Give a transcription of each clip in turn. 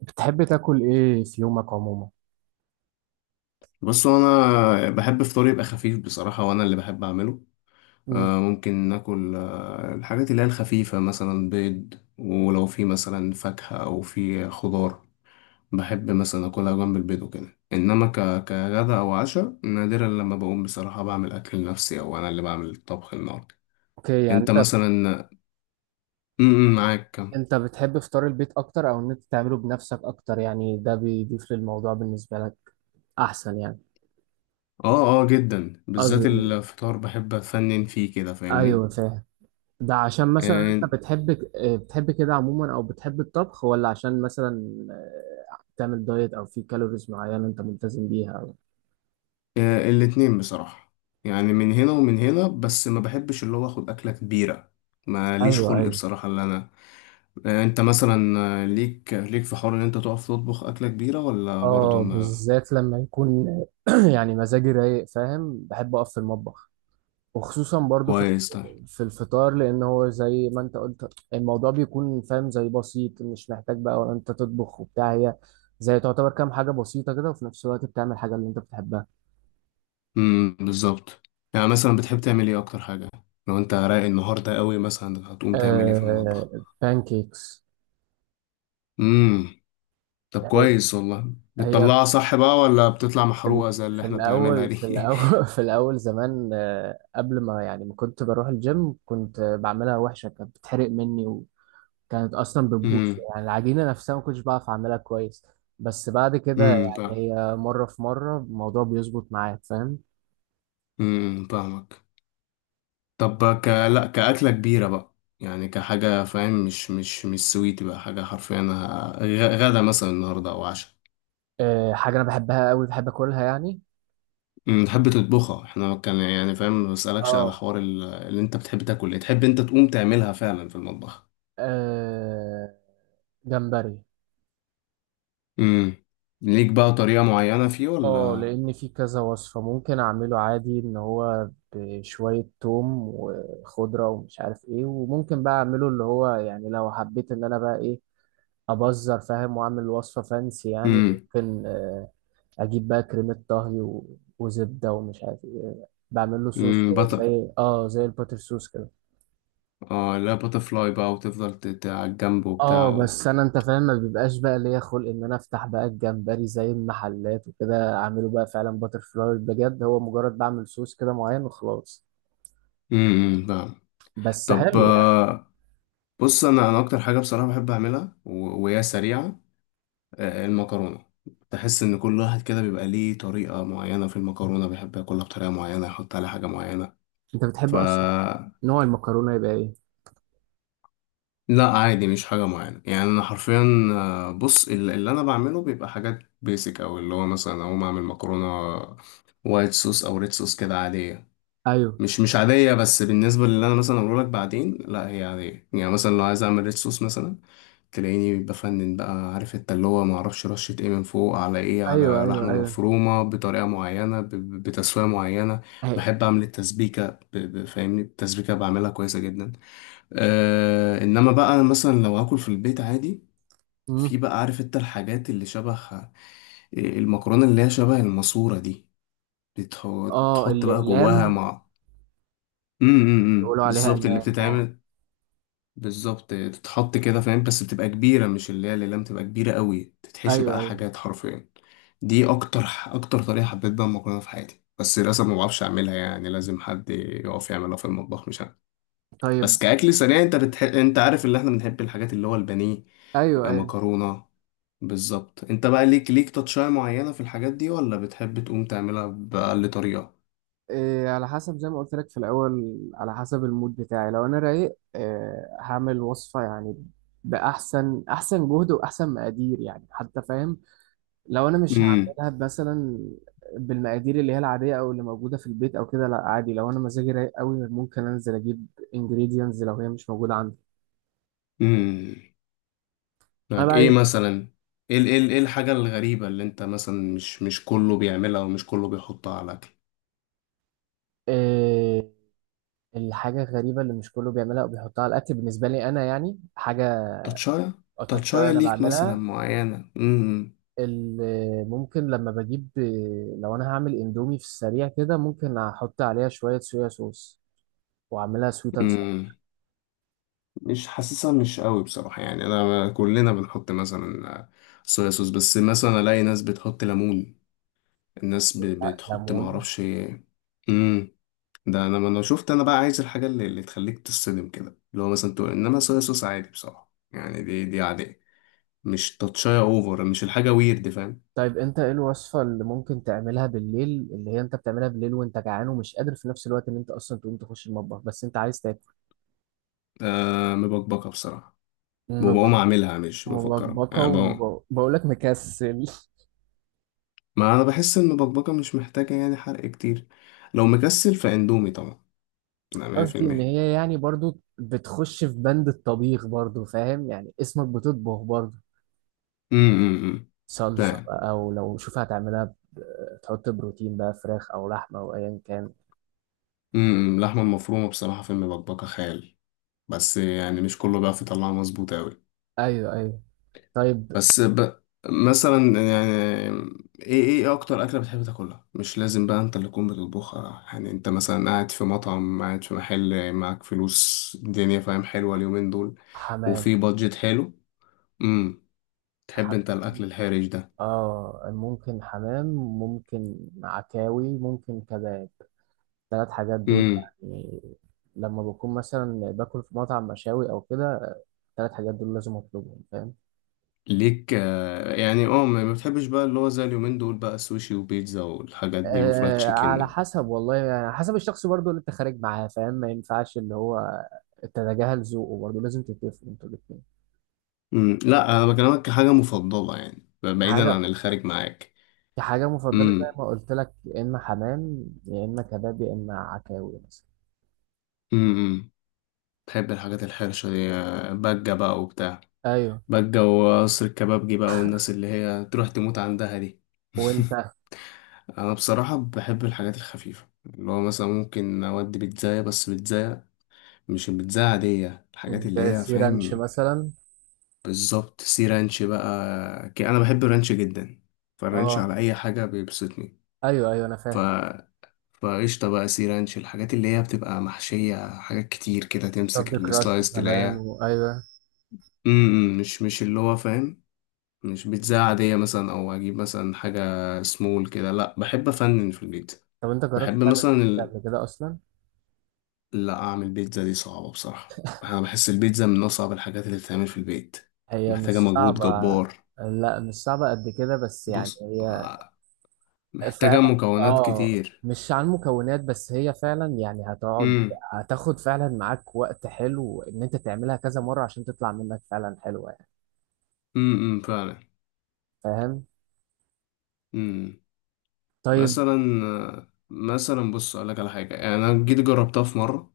بتحب تاكل ايه في يومك عموما؟ بص، انا بحب فطوري يبقى خفيف بصراحه، وانا اللي بحب اعمله. مم. ممكن ناكل الحاجات اللي هي الخفيفه، مثلا بيض، ولو في مثلا فاكهه او في خضار بحب مثلا اكلها جنب البيض وكده. انما كغدا او عشاء، نادرا لما بقوم بصراحه بعمل اكل لنفسي او انا اللي بعمل الطبخ النهارده. اوكي يعني انت انت مثلا، م- م، معاك كم؟ انت بتحب فطار البيت اكتر او ان انت تعمله بنفسك اكتر؟ يعني ده بيضيف للموضوع بالنسبه لك احسن يعني؟ اه اه، جدا، بالذات قصدي، الفطار بحب افنن فيه كده، ايوه فاهمني؟ فاهم. ده عشان مثلا آه، انت بتحب بتحب كده عموما او بتحب الطبخ، ولا عشان مثلا آه، تعمل دايت او في كالوريز معينه انت ملتزم بيها او؟ آه، الاتنين بصراحة. يعني من هنا ومن هنا، بس ما بحبش اللي هو اخد أكلة كبيرة. ماليش ايوه خلق ايوه. بصراحة اللي أنا... أنت مثلا، ليك في حوار إن أنت تقف تطبخ أكلة كبيرة ولا برضه اه ما؟ بالذات لما يكون يعني مزاجي رايق، فاهم؟ بحب اقف في المطبخ، وخصوصا برضو في كويس، طيب. في الفطار، لان هو زي ما انت قلت الموضوع بيكون فاهم زي بسيط، مش محتاج بقى ولا انت تطبخ وبتاع. هي زي تعتبر كام حاجة بسيطة كده، وفي نفس الوقت بتعمل حاجة اللي انت بتحبها. امم، بالظبط. يعني مثلا بتحب تعمل إيه أكتر حاجة؟ لو أنت رايق النهاردة قوي، مثلا هتقوم تعمل إيه في المطبخ؟ آه، بانكيكس. امم. طب هي كويس، والله هي بتطلعها صح بقى ولا بتطلع في محروقة زي اللي في إحنا بنعملها الأول في دي؟ الأول في الأول زمان قبل ما يعني ما كنت بروح الجيم كنت بعملها وحشة، كانت بتحرق مني، كانت اصلا بتبوظ. امم، يعني العجينه نفسها ما كنتش بعرف اعملها كويس. بس بعد كده امم، فاهم. يعني هي مره في مره الموضوع بيظبط معاك، فاهم؟ امم، فاهمك. طب لا، كأكلة كبيرة بقى، يعني كحاجة، فاهم؟ مش سويتي بقى حاجة حرفيا، غدا مثلا النهاردة أو عشاء. أه، حاجه انا بحبها قوي بحب اكلها يعني أمم، تحب تطبخها؟ احنا كان يعني، فاهم، ما بسألكش على اه، حوار اللي انت بتحب تاكل ايه، تحب انت تقوم تعملها فعلا في المطبخ. آه، جمبري. امم. ليك بقى طريقة معينة فيه اه، ولا؟ لان في كذا وصفه، ممكن اعمله عادي ان هو بشويه توم وخضره ومش عارف ايه، وممكن بقى اعمله اللي هو يعني لو حبيت ان انا بقى ايه، ابزر فاهم، واعمل وصفه فانسي يعني. امم، ممكن اجيب بقى كريمه طهي وزبده ومش عارف ايه، بعمل له صوص امم، كده بطل. زي اه زي الباتر صوص كده. اه، لا، باتر فلاي بقى وتفضل على الجنب وبتاع اه و... بس انا، انت فاهم، ما بيبقاش بقى ليا خلق ان انا افتح بقى الجمبري زي المحلات وكده اعمله بقى فعلا باتر فلاي بجد. هو مجرد بعمل صوص كده معين وخلاص. امم، أمم، فاهم. بس طب حلو يعني. بص، انا اكتر حاجة بصراحة بحب اعملها، و... وهي سريعة، المكرونة. تحس إن كل واحد كده بيبقى ليه طريقة معينة في المكرونة، بيحب ياكلها بطريقة معينة، يحط عليها حاجة معينة. انت ف بتحب اصلا نوع المكرونه يبقى ايه؟ لا عادي، مش حاجة معينة، يعني أنا حرفيا بص، اللي أنا بعمله بيبقى حاجات بيسك، أو اللي هو مثلا أقوم أعمل مكرونة وايت صوص أو ريد صوص كده عادية. ايوه مش عادية، بس بالنسبة للي أنا مثلا أقوله لك بعدين لا هي عادية. يعني مثلا لو عايز أعمل ريد صوص مثلا، تلاقيني بفنن بقى، عارف انت، اللي هو معرفش رشة ايه من فوق على ايه، ايوه على ايوه. لحمة ايوه. مفرومة بطريقة معينة، بتسوية معينة. أهي. بحب اعمل التسبيكة، فاهمني، التسبيكة بعملها كويسة جدا. آه، انما بقى مثلا لو هاكل في البيت عادي، مم. في بقى، عارف انت، الحاجات اللي شبه المكرونة اللي هي شبه الماسورة دي، اه، بتحط بقى جواها الاقلام. مع... امم، يقولوا عليها بالظبط، اللي اقلام. اه. بتتعمل. بالظبط، تتحط كده، فاهم؟ بس بتبقى كبيرة، مش اللي هي الأقلام، تبقى كبيرة قوي، تتحشي ايوه بقى ايوه. حاجات حرفيا. دي أكتر أكتر طريقة حبيت بقى المكرونة في حياتي، بس للأسف ما بعرفش أعملها، يعني لازم حد يقف يعملها في المطبخ مش أنا. طيب. بس كأكل سريع، أنت أنت عارف اللي إحنا بنحب الحاجات اللي هو البانيه، ايوه ايوه. مكرونة. بالظبط. أنت بقى ليك تاتشاية معينة في الحاجات دي ولا بتحب تقوم تعملها بأقل طريقة؟ إيه، على حسب زي ما قلت لك في الأول، على حسب المود بتاعي. لو أنا رايق، إيه، هعمل وصفة يعني بأحسن جهد وأحسن مقادير يعني حتى، فاهم؟ لو أنا مش امم، هعملها مثلا بالمقادير اللي هي العادية أو اللي موجودة في البيت أو كده، لا عادي. لو أنا مزاجي رايق قوي ممكن أنزل أجيب ingredients لو هي مش موجودة عندي. امم. أنا معاك بقى ايه عايز مثلا؟ ايه الحاجة الغريبة اللي انت مثلا مش كله بيعملها ومش كله بيحطها على الاكل؟ إيه الحاجة الغريبة اللي مش كله بيعملها أو بيحطها على الأكل؟ بالنسبة لي أنا يعني حاجة تاتشاية. أتاتشاي تاتشاية أنا ليك مثلا بعملها. معينة؟ امم. ممكن لما بجيب، لو انا هعمل اندومي في السريع كده، ممكن احط عليها شوية صويا صوص واعملها سويت اند ساور. امم، مش حاسسها مش قوي بصراحة. يعني انا كلنا بنحط مثلا صويا صوص، بس مثلا الاقي ناس بتحط ليمون، الناس بتحط ليمون. معرفش. امم. ده انا، ما انا شفت، انا بقى عايز الحاجة اللي تخليك تصدم كده، اللي هو مثلا تقول، انما صويا صوص عادي بصراحة، يعني دي عادية. مش تاتشاية اوفر، مش الحاجة ويرد، فاهم؟ طيب انت ايه الوصفة اللي ممكن تعملها بالليل، اللي هي انت بتعملها بالليل وانت جعان ومش قادر في نفس الوقت ان انت اصلا تقوم تخش المطبخ، بس انت عايز تاكل؟ آه، مبكبكة بصراحة، وبقوم مب- اعملها مش بفكرها، ملخبطة، يعني بقوم... وبقول لك مكسل. ما انا بحس ان المبكبكة مش محتاجة يعني حرق كتير. لو مكسل فاندومي طبعا، لا، مية في قصدي ان المية. هي يعني برضو بتخش في بند الطبيخ برضو، فاهم؟ يعني اسمك بتطبخ برضو. امم، صلصة فاهم. بقى، أو لو شوف هتعملها، تحط بروتين بقى، فراخ أو لحمة أو أيا كان. امم، اللحمة المفرومة بصراحة في المبكبكة خيال، بس يعني مش كله بيعرف يطلعها مظبوط اوي. أيوه أيوه. طيب. بس مثلا، يعني ايه اكتر اكله بتحب تاكلها، مش لازم بقى انت اللي تكون بتطبخها، يعني انت مثلا قاعد في مطعم، قاعد في محل، معاك فلوس الدنيا، فاهم، حلوه اليومين دول، حمام. وفي بادجت حلو. امم. تحب ح... انت الاكل الحرج ده؟ آه، ممكن حمام، ممكن عكاوي، ممكن كباب. الثلاث حاجات دول امم. يعني لما بكون مثلا باكل في مطعم مشاوي أو كده الثلاث حاجات دول لازم أطلبهم، فاهم؟ ليك يعني، اه، ما بتحبش بقى اللي هو زي اليومين دول بقى، سوشي وبيتزا والحاجات دي وفرايد آه، على تشيكن؟ حسب والله، يعني على حسب الشخص برضو اللي أنت خارج معاه، فاهم؟ ما ينفعش اللي هو تتجاهل ذوقه برضه، لازم تتفقوا انتوا الاتنين. امم. لا، انا بكلمك كحاجه مفضله، يعني بعيدا عن حاجة الخارج معاك. كحاجة مفضلة زي امم، ما قلت لك، يا إما حمام يا إما كباب يا إما عكاوي مثلا. امم، امم. بحب الحاجات الحرشة دي، بجة بقى وبتاع، أيوه. بجة وقصر الكبابجي بقى، والناس اللي هي تروح تموت عندها دي. وأنت؟ أنا بصراحة بحب الحاجات الخفيفة، اللي هو مثلا ممكن أودي بيتزاية، بس بيتزاية، مش البيتزاية عادية، الحاجات زي اللي هي، سي رانش فاهم؟ مثلا. بالظبط، سي رانش بقى. أنا بحب الرانش جدا، فالرانش أه. على أي حاجة بيبسطني. أيوه أيوه، أنا ف فاهم. فقشطة بقى، سي رانش الحاجات اللي هي بتبقى محشية حاجات كتير كده، رفض تمسك كراست السلايس كمان، تلاقيها... وأيوه. م- م، مش اللي هو، فاهم؟ مش بيتزا عادية مثلا، أو أجيب مثلا حاجة سمول كده، لأ بحب أفنن في البيتزا. طب أنت جربت بحب تعمل مثلا كيكة ال- قبل كده أصلا؟ لأ، أعمل بيتزا دي صعبة بصراحة، أنا بحس البيتزا من أصعب الحاجات اللي بتتعمل في البيت. هي مش محتاجة مجهود صعبة. جبار. لا، مش صعبة قد كده، بس يعني بص، هي محتاجة فعلا مكونات أه، كتير. مش عن المكونات بس، هي فعلا يعني هتقعد، أمم، هتاخد فعلا معاك وقت حلو إن أنت تعملها كذا مرة عشان تطلع منك فعلا حلوة يعني. أمم، أمم، فعلا. فاهم؟ أمم. طيب. مثلا مثلا بص أقولك على حاجة. يعني أنا جيت جربتها في مرة،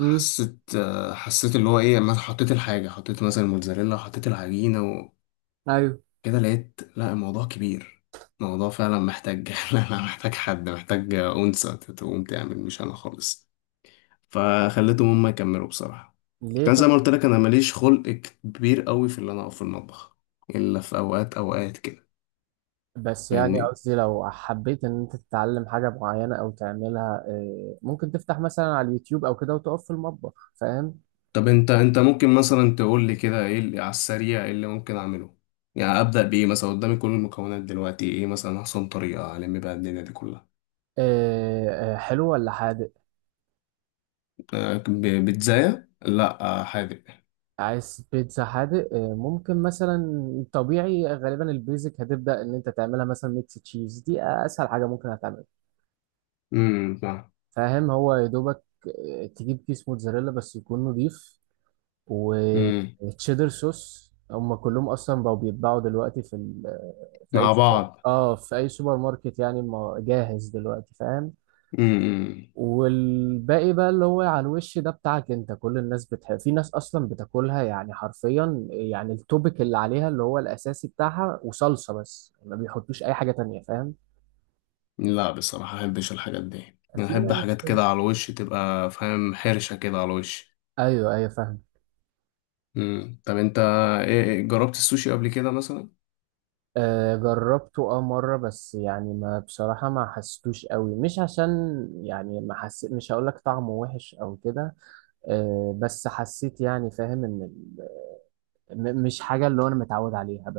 امم. آه، حسيت اللي هو ايه، لما حطيت الحاجه، حطيت مثلا الموتزاريلا، حطيت العجينه ايوه. كده، لقيت لا الموضوع كبير. الموضوع فعلا محتاج... لا لا، محتاج حد، محتاج أنثى تقوم تعمل، مش أنا خالص. فخليتهم هما يكملوا بصراحة. ليه كان زي طب؟ ما قلت لك، أنا ماليش خلق كبير قوي في اللي أنا أقف في المطبخ، إلا في أوقات أوقات كده. بس يعني فاهمني. قصدي، لو حبيت ان انت تتعلم حاجه معينه او تعملها ممكن تفتح مثلا على اليوتيوب او كده وتقف في المطبخ، فاهم؟ طب أنت ممكن مثلا تقول لي كده إيه اللي على السريع، إيه اللي ممكن أعمله؟ يعني أبدأ بإيه مثلا قدامي كل المكونات دلوقتي؟ إيه مثلا أحسن طريقة ألم بيها الدنيا دي كلها؟ حلو ولا حادق؟ بيتزاية؟ لأ، حادق. عايز بيتزا حادق ممكن مثلا. طبيعي غالبا البيزك هتبدا ان انت تعملها مثلا ميكس تشيز، دي اسهل حاجه ممكن هتعملها، امم، فاهم. فاهم؟ هو يا دوبك تجيب كيس موتزاريلا بس يكون نضيف، امم. وتشيدر صوص. هم كلهم اصلا بقوا بيتباعوا دلوقتي في ال... في اي مع سوبر بعض. اه في اي سوبر ماركت يعني، جاهز دلوقتي، فاهم؟ امم، والباقي بقى اللي هو على الوش ده بتاعك انت. كل الناس بتحب. في ناس اصلا بتاكلها يعني حرفيا يعني التوبيك اللي عليها اللي هو الاساسي بتاعها وصلصة بس، ما بيحطوش اي حاجة تانية، فاهم؟ لا بصراحة أحبش الحاجات دي، أنا في أحب ناس حاجات كده. كده على الوش تبقى، فاهم، حرشة كده على الوش. ايوه ايوه فاهم. امم، طب أنت، إيه إيه، جربت السوشي قبل كده مثلا؟ جربته اه مرة، بس يعني ما بصراحة ما حسيتوش قوي. مش عشان يعني، ما حسيت، مش هقول لك طعمه وحش او كده، بس حسيت يعني فاهم ان مش حاجة اللي هو انا متعود عليها بس